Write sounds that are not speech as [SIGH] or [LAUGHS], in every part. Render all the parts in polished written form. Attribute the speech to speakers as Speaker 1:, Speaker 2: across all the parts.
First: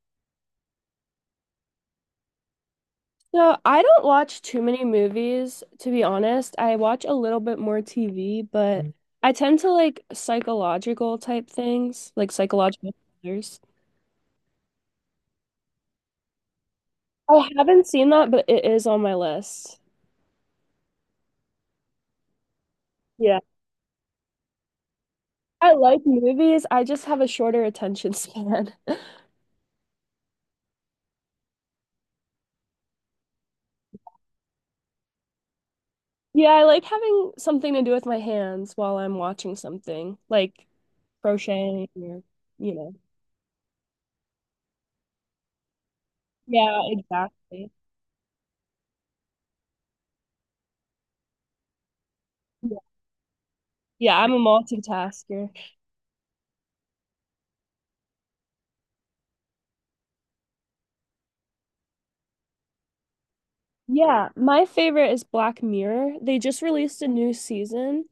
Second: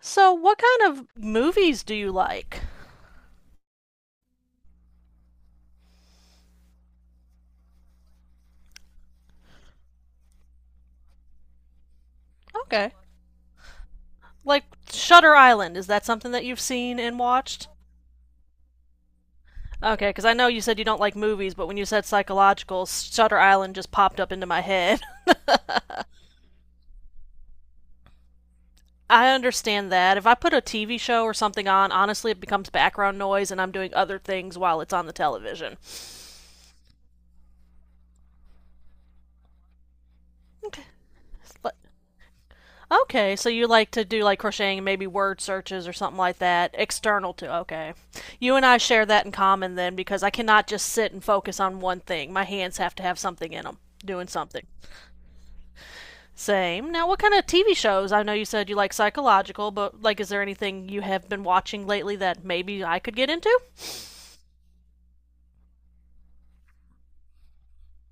Speaker 1: So, what kind of movies do you like?
Speaker 2: So I don't watch too many movies, to be honest. I watch a little bit more TV, but I tend to like psychological type things, like
Speaker 1: Okay.
Speaker 2: psychological thrillers.
Speaker 1: Like Shutter Island, is that something that you've seen and
Speaker 2: I
Speaker 1: watched?
Speaker 2: haven't seen that, but it is on my list.
Speaker 1: Okay, because I know you said you don't like movies, but when you said psychological, Shutter
Speaker 2: Yeah.
Speaker 1: Island just popped up into my head.
Speaker 2: I like movies. I just have a shorter attention span. [LAUGHS]
Speaker 1: [LAUGHS] I understand that. If I put a TV show or something on, honestly, it becomes background noise and I'm doing other things while it's on the television.
Speaker 2: Yeah, I like having something to do with my hands while I'm watching something, like
Speaker 1: Okay.
Speaker 2: crocheting or, you know.
Speaker 1: Okay, so you like to do like crocheting, maybe word searches or something like that,
Speaker 2: Yeah,
Speaker 1: external to.
Speaker 2: exactly.
Speaker 1: Okay. You and I share that in common then because I cannot just sit and focus on one thing. My
Speaker 2: Yeah,
Speaker 1: hands have to have something in them,
Speaker 2: Yeah,
Speaker 1: doing
Speaker 2: I'm a
Speaker 1: something.
Speaker 2: multitasker.
Speaker 1: Same. Now, what kind of TV shows? I know you said you like psychological, but like, is there anything you have been watching lately that maybe I could get into?
Speaker 2: Yeah, my favorite is Black Mirror. They just released a new season.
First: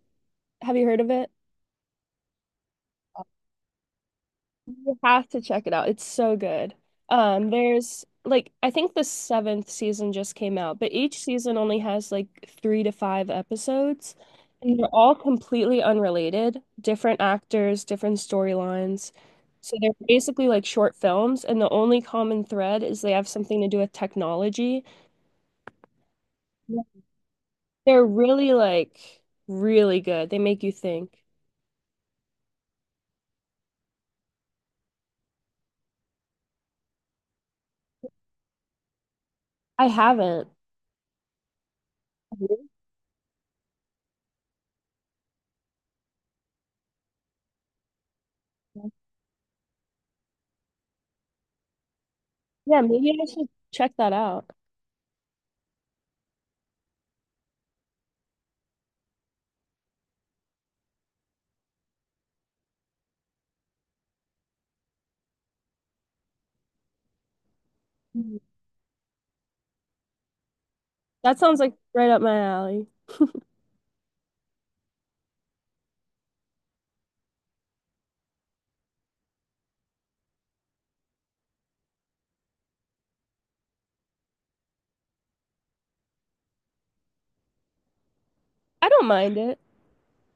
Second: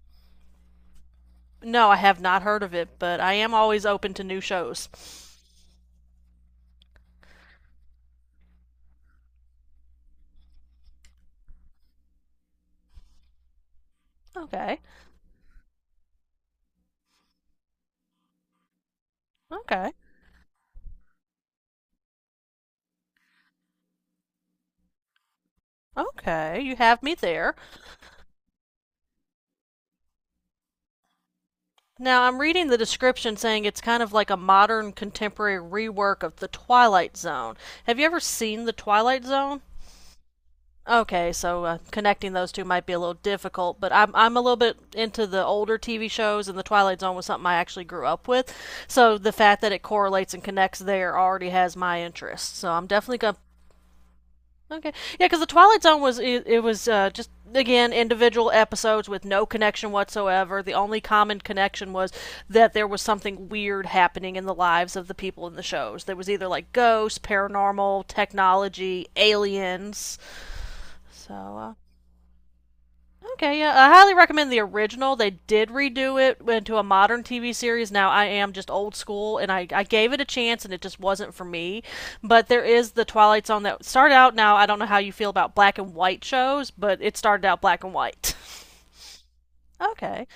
Speaker 2: Have you heard of it?
Speaker 1: No, I have not heard of it, but I am always open to new shows.
Speaker 2: You have to check it out. It's so good. There's like I think the seventh season just came out, but each season only has like three to five episodes, and
Speaker 1: Okay.
Speaker 2: they're all completely unrelated, different actors, different storylines. So they're
Speaker 1: Okay.
Speaker 2: basically like short films, and the only common thread is they have something to do with technology.
Speaker 1: Okay. You have me there.
Speaker 2: They're really really good. They make you think.
Speaker 1: Now, I'm reading the description saying it's kind of like a modern contemporary rework of The Twilight Zone. Have you ever seen The Twilight Zone?
Speaker 2: I haven't.
Speaker 1: Okay, so connecting those two
Speaker 2: Really?
Speaker 1: might be a little difficult, but I'm a little bit into the older TV shows, and The Twilight Zone was something I actually grew up with. So the fact that it correlates and connects there already has my interest. So
Speaker 2: Yeah,
Speaker 1: I'm
Speaker 2: maybe
Speaker 1: definitely
Speaker 2: I
Speaker 1: gonna
Speaker 2: should check that out.
Speaker 1: Okay. Yeah, because the Twilight Zone was it was just again individual episodes with no connection whatsoever. The only common connection was that there was something weird happening in the lives of the people in the shows. There was either like ghosts, paranormal,
Speaker 2: Mhm.
Speaker 1: technology, aliens. So
Speaker 2: That sounds like right up my alley.
Speaker 1: Okay, yeah, I highly recommend the original. They did redo it into a modern TV series. Now I am just old school, and I gave it a chance, and it just wasn't for me. But there is the Twilight Zone that started out. Now I don't know how you feel about black and white shows, but it started out black and white.
Speaker 2: I don't mind it.
Speaker 1: [LAUGHS] Okay,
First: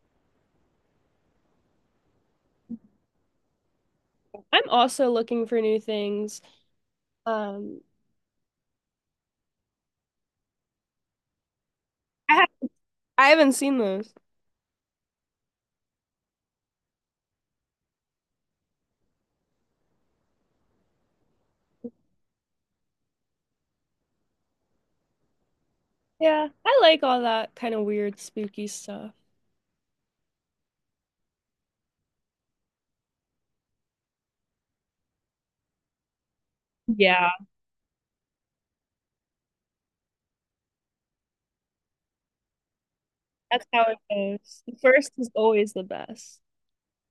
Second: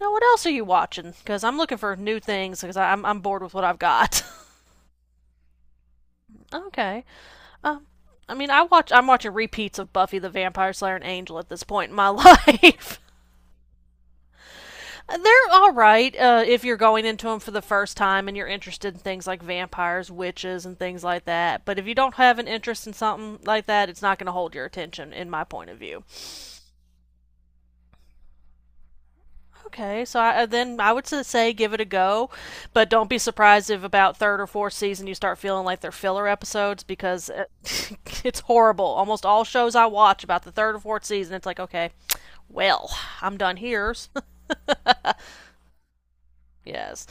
Speaker 1: now what else are you watching? Because I'm looking for new things because I'm bored with what I've got.
Speaker 2: I'm also looking for new things.
Speaker 1: [LAUGHS] Okay,
Speaker 2: Um,
Speaker 1: um, I mean I'm watching repeats of Buffy the Vampire Slayer and Angel at this point in my
Speaker 2: I ha
Speaker 1: life. [LAUGHS]
Speaker 2: I haven't seen those.
Speaker 1: They're all right if you're going into them for the first time and you're interested in things like vampires, witches, and things like that. But if you don't have an interest in something like that, it's not going to hold your attention, in my point of view.
Speaker 2: Yeah, I like all that kind of weird, spooky stuff.
Speaker 1: Okay, so then I would say give it a go, but don't be surprised if about third or fourth season you start feeling like they're filler episodes
Speaker 2: Yeah,
Speaker 1: because [LAUGHS] it's horrible. Almost all shows I watch about the third or fourth season, it's like, okay, well, I'm done
Speaker 2: that's how
Speaker 1: here.
Speaker 2: it goes. The first is always the best.
Speaker 1: [LAUGHS] Yes.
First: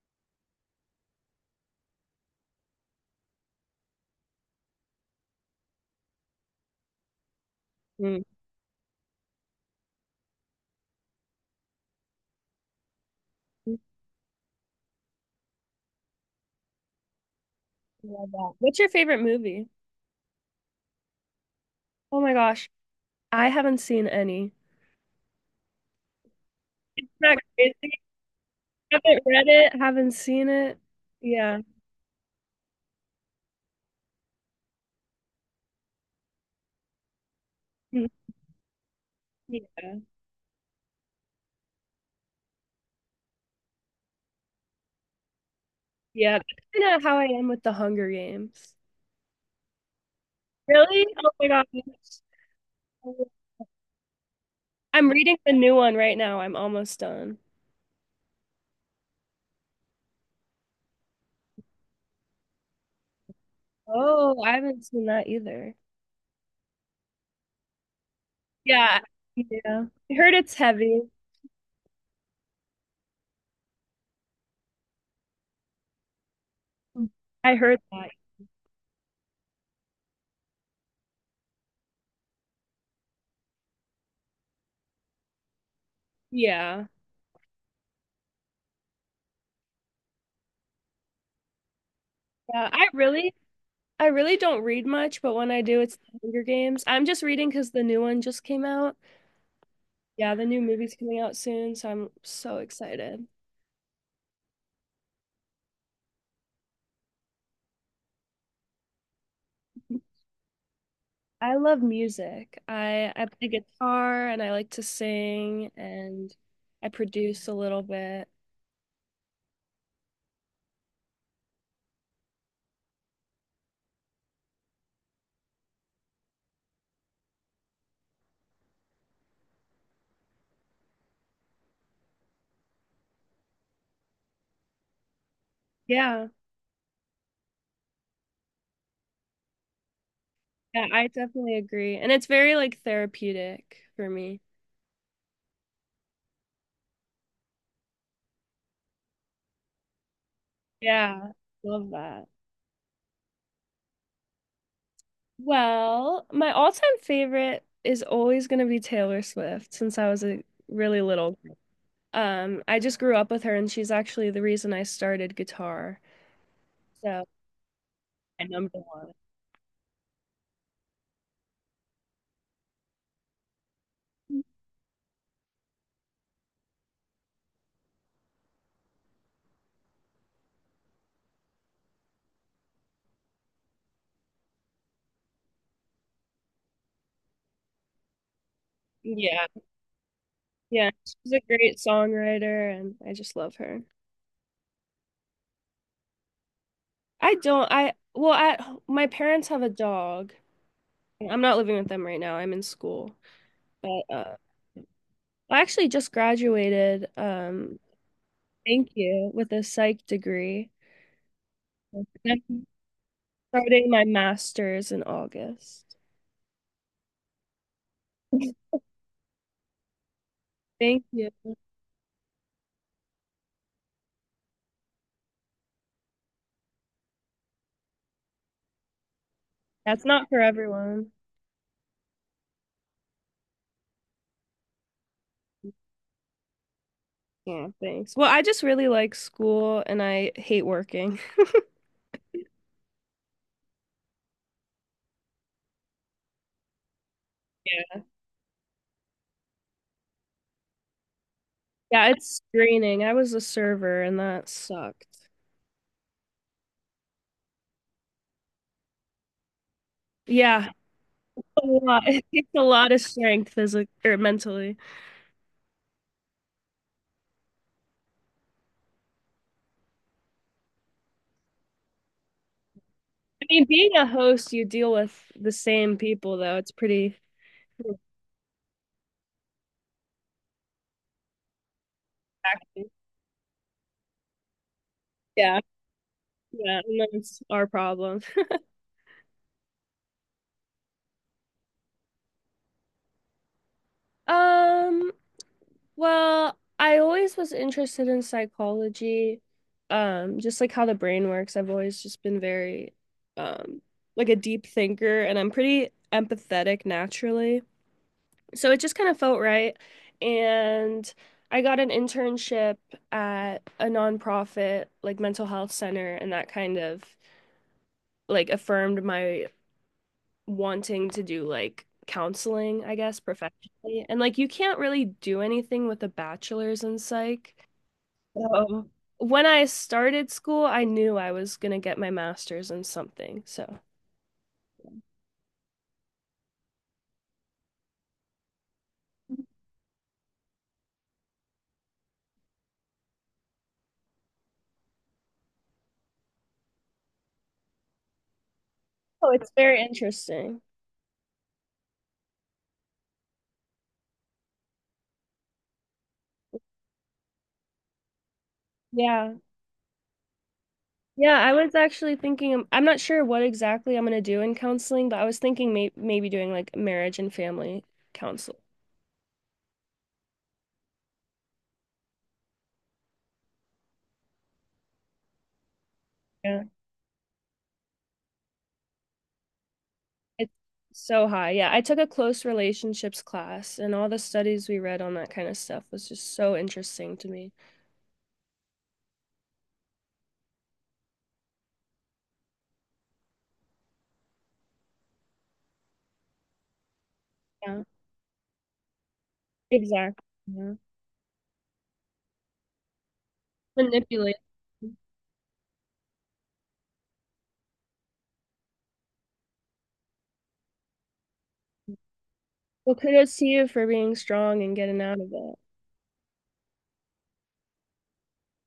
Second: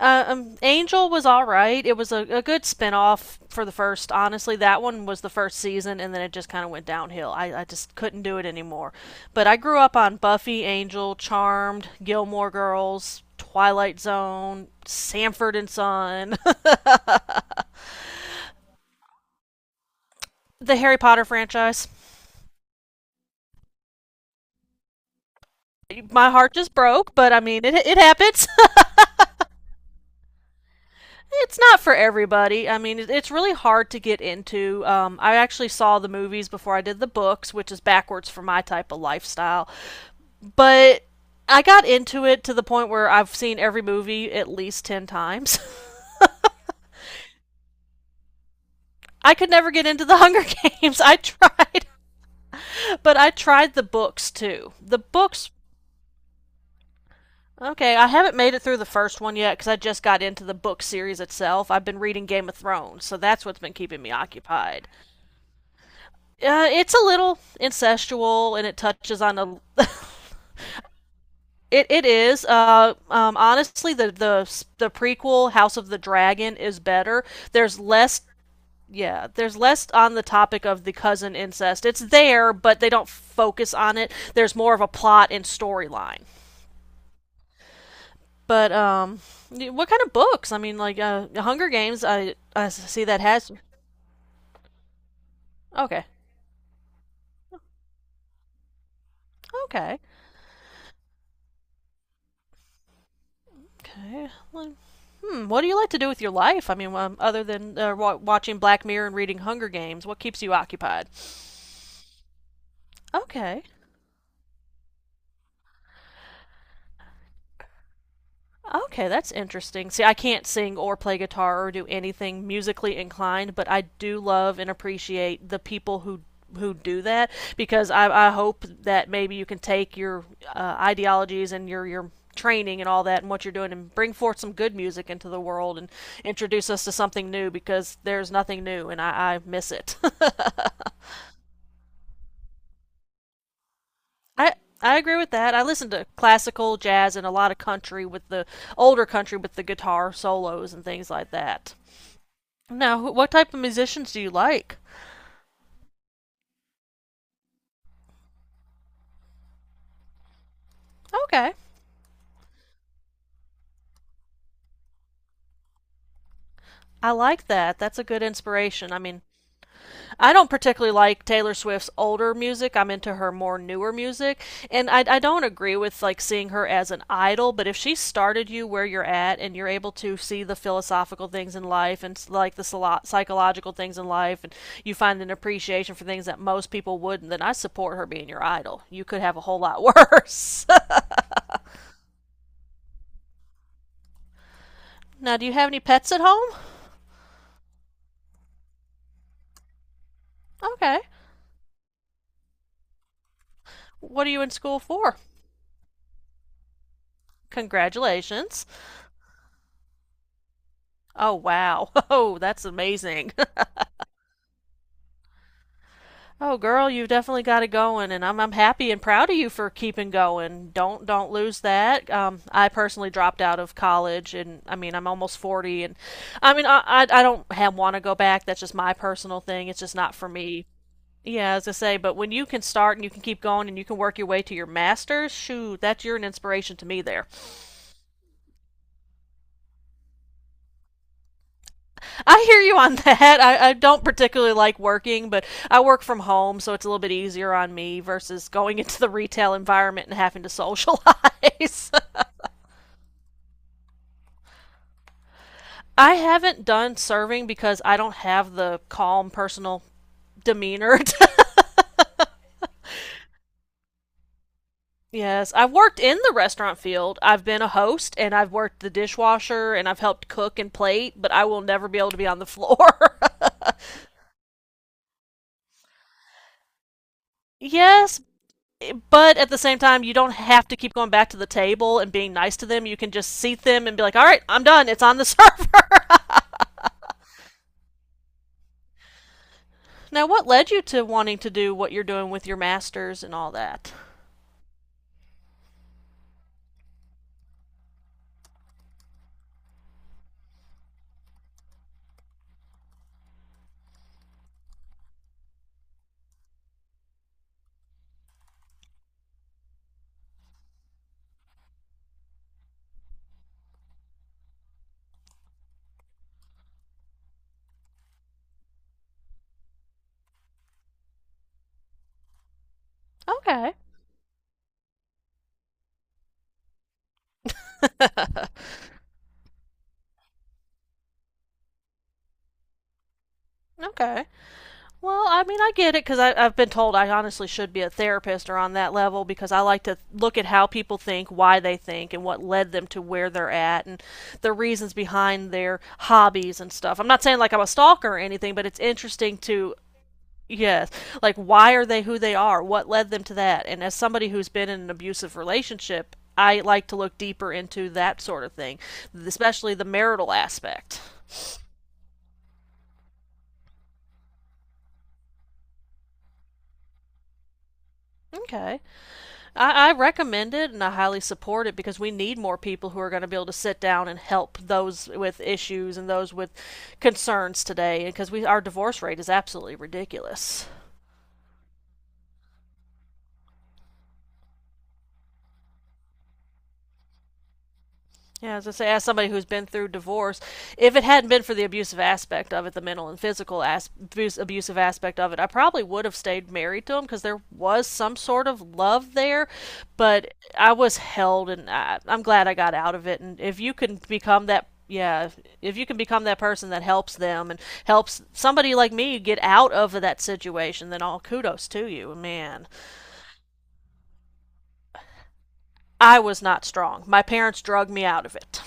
Speaker 1: Angel was all right. It was a good spinoff for the first. Honestly, that one was the first season, and then it just kind of went downhill. I just couldn't
Speaker 2: Mm.
Speaker 1: do it anymore. But I grew up on Buffy, Angel, Charmed, Gilmore Girls,
Speaker 2: I
Speaker 1: Twilight Zone, Sanford and Son,
Speaker 2: Love that. What's your favorite movie?
Speaker 1: [LAUGHS] the Harry Potter franchise.
Speaker 2: Oh my gosh, I haven't seen any.
Speaker 1: My heart just
Speaker 2: Isn't
Speaker 1: broke, but
Speaker 2: that
Speaker 1: I mean, it
Speaker 2: crazy?
Speaker 1: happens.
Speaker 2: Haven't read it, haven't seen it.
Speaker 1: [LAUGHS] it's
Speaker 2: Yeah.
Speaker 1: not for everybody. I mean, it's really hard to get into. I actually saw the movies before I did the books, which is
Speaker 2: Mhm.
Speaker 1: backwards for my type of lifestyle.
Speaker 2: Yeah.
Speaker 1: But I got into it to the point where I've seen every movie at least 10 times.
Speaker 2: Yeah. That's kind of how I am with The Hunger Games.
Speaker 1: [LAUGHS] I could never get into the [LAUGHS] Hunger Games.
Speaker 2: Really?
Speaker 1: I
Speaker 2: Oh my gosh.
Speaker 1: tried, [LAUGHS] but I tried the books too. The
Speaker 2: I'm reading
Speaker 1: books,
Speaker 2: the new one right now. I'm almost done.
Speaker 1: okay, I haven't made it through the first one yet because I just got into the book series itself. I've been reading Game of Thrones, so that's what's been keeping me
Speaker 2: Oh, I haven't
Speaker 1: occupied.
Speaker 2: seen that either.
Speaker 1: It's a little incestual and it
Speaker 2: Yeah.
Speaker 1: touches on a.
Speaker 2: Yeah.
Speaker 1: [LAUGHS]
Speaker 2: I heard it's heavy.
Speaker 1: It is. Honestly, the prequel, House of the Dragon, is better.
Speaker 2: I heard
Speaker 1: There's
Speaker 2: that.
Speaker 1: less yeah, there's less on the topic of the cousin incest. It's there, but they don't focus on it. There's more of a plot and storyline.
Speaker 2: Yeah.
Speaker 1: But what kind of books? I mean, like Hunger Games. I
Speaker 2: Yeah.
Speaker 1: I see that has.
Speaker 2: I really don't read much, but when I do, it's
Speaker 1: Okay,
Speaker 2: The Hunger Games. I'm just reading because the new one just came out.
Speaker 1: okay,
Speaker 2: Yeah, the new movie's coming out soon, so I'm so excited.
Speaker 1: okay. Well, Hmm. What do you like to do with your life? I mean, other than watching Black Mirror and reading Hunger Games, what keeps you occupied?
Speaker 2: I love music. I play
Speaker 1: Okay,
Speaker 2: guitar and I like to sing and I produce a little bit.
Speaker 1: Okay, that's interesting. See, I can't sing or play guitar or do anything musically inclined, but I do love and appreciate the people who do that because I hope that maybe you can take your ideologies and your training and all that and what you're doing and bring forth some good music into the world and
Speaker 2: Yeah.
Speaker 1: introduce us to something new because there's nothing new and I miss it.
Speaker 2: Yeah, I definitely agree. And it's very like therapeutic for
Speaker 1: [LAUGHS]
Speaker 2: me.
Speaker 1: I I agree with that. I listen to classical, jazz, and a lot of country with the older country with the guitar solos and things like
Speaker 2: Yeah.
Speaker 1: that.
Speaker 2: Love that.
Speaker 1: Now, what type of musicians do you like?
Speaker 2: Well, my all-time favorite is always going to be Taylor Swift since I was a really little
Speaker 1: Okay.
Speaker 2: girl. I just grew up with her and she's actually the reason I started guitar.
Speaker 1: I
Speaker 2: So,
Speaker 1: like that. That's a good
Speaker 2: my number
Speaker 1: inspiration. I
Speaker 2: one.
Speaker 1: mean, I don't particularly like Taylor Swift's older music. I'm into her more newer music. And I don't agree with like seeing her as an idol, but if she started you where you're at and you're able to see the philosophical things in life and like the psychological things in life and you find an appreciation for things that most people wouldn't, then I support her being your idol. You could have a
Speaker 2: Yeah.
Speaker 1: whole lot worse.
Speaker 2: Yeah, she's a great songwriter and I just love her.
Speaker 1: [LAUGHS] now, do you have any pets at home?
Speaker 2: I don't. I well, at My parents have a dog.
Speaker 1: Okay.
Speaker 2: I'm not living with them right now. I'm in school, but
Speaker 1: What are you in school for?
Speaker 2: I actually just graduated.
Speaker 1: Congratulations.
Speaker 2: Thank you with a psych degree.
Speaker 1: Oh, wow. [LAUGHS]
Speaker 2: I'm
Speaker 1: Oh, that's amazing.
Speaker 2: starting my master's in August.
Speaker 1: [LAUGHS] oh, girl, you've definitely got it going, and I'm happy and proud of you for keeping going.
Speaker 2: Thank
Speaker 1: Don't
Speaker 2: you.
Speaker 1: don't lose that. I personally dropped out of college, and I mean, I'm almost 40, and I mean, I don't have, want to go back. That's just my personal thing. It's just
Speaker 2: That's
Speaker 1: not
Speaker 2: not
Speaker 1: for
Speaker 2: for
Speaker 1: me.
Speaker 2: everyone.
Speaker 1: Yeah, as I say, but when you can start and you can keep going and you can work your way to your master's, shoot, that's you're an inspiration to me there.
Speaker 2: Yeah, thanks. Well, I just really like school and I hate working.
Speaker 1: I hear you on that. I don't particularly like working, but I work from home, so it's a little bit easier on me
Speaker 2: Yeah.
Speaker 1: versus going [LAUGHS] into the retail environment and having to socialize.
Speaker 2: Yeah, it's draining. I was a server and that sucked.
Speaker 1: [LAUGHS] I haven't done serving because I don't have the calm personal
Speaker 2: Yeah,
Speaker 1: demeanor.
Speaker 2: a lot. [LAUGHS] It takes a lot of strength physically or mentally.
Speaker 1: [LAUGHS] Yes, I've worked in the restaurant field. I've been a host and I've worked the dishwasher and I've helped cook and plate, but I will never be able to be on the floor.
Speaker 2: I mean, being a host, you deal with the same people, though. It's pretty
Speaker 1: [LAUGHS] yes, But at the same time, you don't have to keep going back to the table and being nice to them.
Speaker 2: taxing.
Speaker 1: You can just seat them and be like, all right, I'm done. It's on the
Speaker 2: Yeah,
Speaker 1: server.
Speaker 2: yeah, and that's our problem. [LAUGHS]
Speaker 1: [LAUGHS] now, what led you to wanting to do what you're doing with your masters and all that?
Speaker 2: Um, well, I always was interested in psychology, just like how the brain works. I've always just been very, um, like a deep thinker, and I'm pretty empathetic naturally. So it just kind of felt right. And I got an internship at a nonprofit, like mental health center, and that kind of like affirmed my wanting to do like counseling, I guess,
Speaker 1: Okay.
Speaker 2: professionally. And like you can't really do anything with a bachelor's in psych. Um, when I started school, I knew I was gonna get my master's in something. So.
Speaker 1: Okay. Well, I mean, I get it because I've been told I honestly should be a therapist or on that level because I like to look at how people think, why they think, and what led them to where they're at, and the reasons behind their hobbies and stuff. I'm not saying like I'm a stalker or anything, but it's
Speaker 2: Oh,
Speaker 1: interesting
Speaker 2: it's
Speaker 1: to
Speaker 2: very interesting.
Speaker 1: Yes. Like, why are they who they are? What led them to that? And as somebody who's been in an abusive relationship, I like to look deeper into that sort of thing,
Speaker 2: Yeah.
Speaker 1: especially the marital aspect.
Speaker 2: Yeah, I was actually thinking, I'm not sure what exactly I'm gonna do in counseling, but I was thinking maybe doing like marriage and family counseling.
Speaker 1: Okay. I recommend it and I highly support it because we need more people who are going to be able to sit down and help those with issues and those with
Speaker 2: Yeah.
Speaker 1: concerns today because we our divorce rate is absolutely
Speaker 2: It's
Speaker 1: ridiculous.
Speaker 2: so high. Yeah, I took a close relationships class, and all the studies we read on that kind of stuff was just so interesting to me.
Speaker 1: Yeah, as I say, as somebody who's been through divorce, if it hadn't been for the abusive aspect of it, the mental and physical abuse, abusive aspect of it, I probably would have stayed married to him because there
Speaker 2: Yeah,
Speaker 1: was some sort of love there.
Speaker 2: exactly.
Speaker 1: But I
Speaker 2: Yeah.
Speaker 1: was held, and I'm glad I got out of it. And if you can
Speaker 2: Manipulate.
Speaker 1: become that, yeah, if you can become that person that helps them and helps somebody like me get out of that situation, then all kudos to you, man.
Speaker 2: Well, kudos to you for being strong and getting out of it.
Speaker 1: I was not strong. My parents drug me out of it.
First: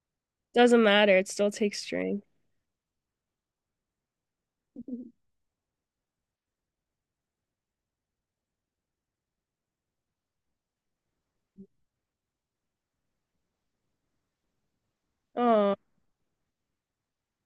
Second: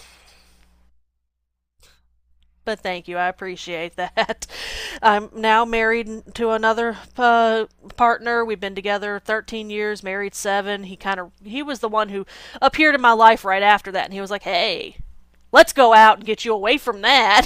Speaker 2: Doesn't matter, it still takes strength.
Speaker 1: But thank you, I appreciate that. [LAUGHS]
Speaker 2: [LAUGHS]
Speaker 1: I'm now married to another partner. We've been together 13 years, married seven. He kind of he was the one who appeared in my life right after that, and he was like, "Hey, let's
Speaker 2: Oh,
Speaker 1: go out and get you away from that."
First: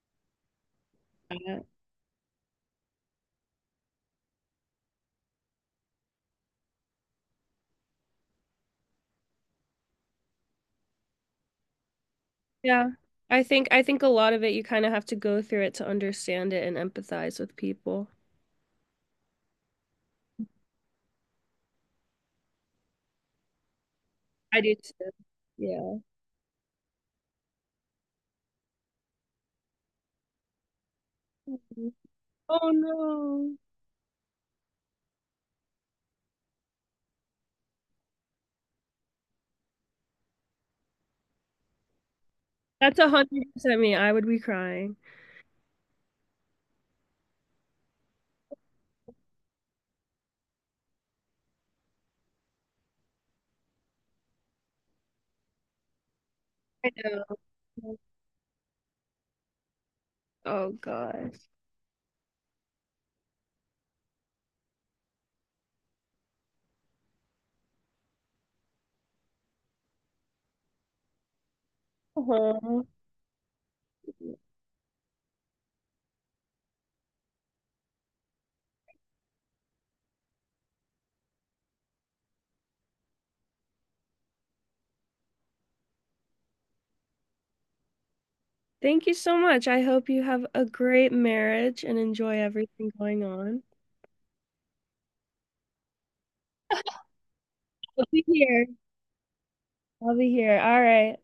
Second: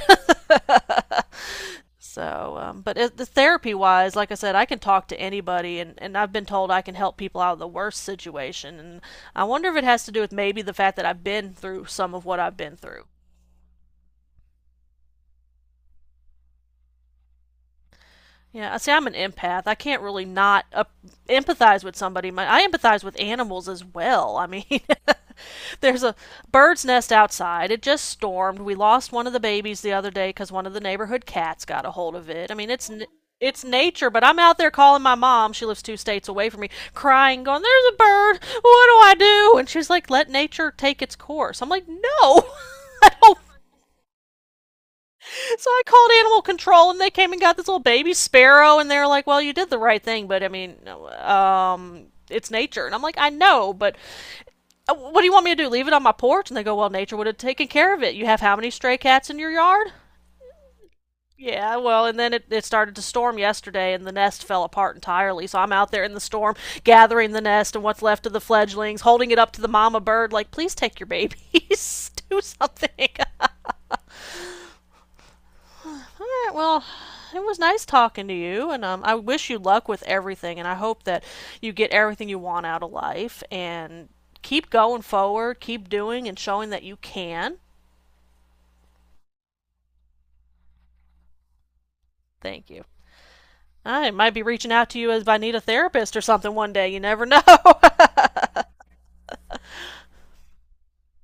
Speaker 2: yeah.
Speaker 1: [LAUGHS] so, the therapy wise, like I said, I can talk to anybody, and I've been told I can help people out of the worst situation. And I wonder if it has to do with maybe the fact that I've been through some of what I've been
Speaker 2: Yeah.
Speaker 1: through.
Speaker 2: I think a lot of it you kind of have to go through it to understand it and empathize with people.
Speaker 1: Yeah, I see. I'm an empath. I can't really not empathize with somebody. My, I empathize with animals as well. I
Speaker 2: I do
Speaker 1: mean,
Speaker 2: too.
Speaker 1: [LAUGHS]
Speaker 2: Yeah.
Speaker 1: there's a bird's nest outside. It just stormed. We lost one of the babies the other day because one of the neighborhood cats got a
Speaker 2: Mhm.
Speaker 1: hold of it. I mean,
Speaker 2: Oh
Speaker 1: it's
Speaker 2: no.
Speaker 1: it's nature, but I'm out there calling my mom. She lives two states away from me, crying, going, "There's a bird. What do I do?" And she's like, "Let nature take its course." I'm like, "No, [LAUGHS]
Speaker 2: That's a
Speaker 1: I don't
Speaker 2: hundred percent me. I would be crying.
Speaker 1: [LAUGHS] So I called animal control, and they came and got this little baby sparrow, and they're like, "Well, you did the right thing, but I mean, it's nature." And I'm like, "I know, but what do you want me to do? Leave it on my porch?" And they go,
Speaker 2: I
Speaker 1: "Well, nature would have taken care
Speaker 2: know.
Speaker 1: of it. You have how many stray cats in your yard?"
Speaker 2: Oh gosh.
Speaker 1: Yeah, well, and then it started to storm yesterday, and the nest fell apart entirely. So I'm out there in the storm, gathering the nest and what's left of the fledglings, holding it up to the mama bird, like, "Please take your babies, [LAUGHS] do
Speaker 2: Uh-huh.
Speaker 1: something." [LAUGHS] All right, well, it was nice talking to you, and I wish you luck with everything, and I hope that you get everything you want out of life, and keep going forward, keep doing and showing that you can.
Speaker 2: Thank you so much. I hope you have a great marriage and enjoy
Speaker 1: Thank you.
Speaker 2: everything going on.
Speaker 1: I might be reaching out to you as if I need a therapist or something one day. You never know. [LAUGHS]
Speaker 2: I'll be here. I'll be here. All right.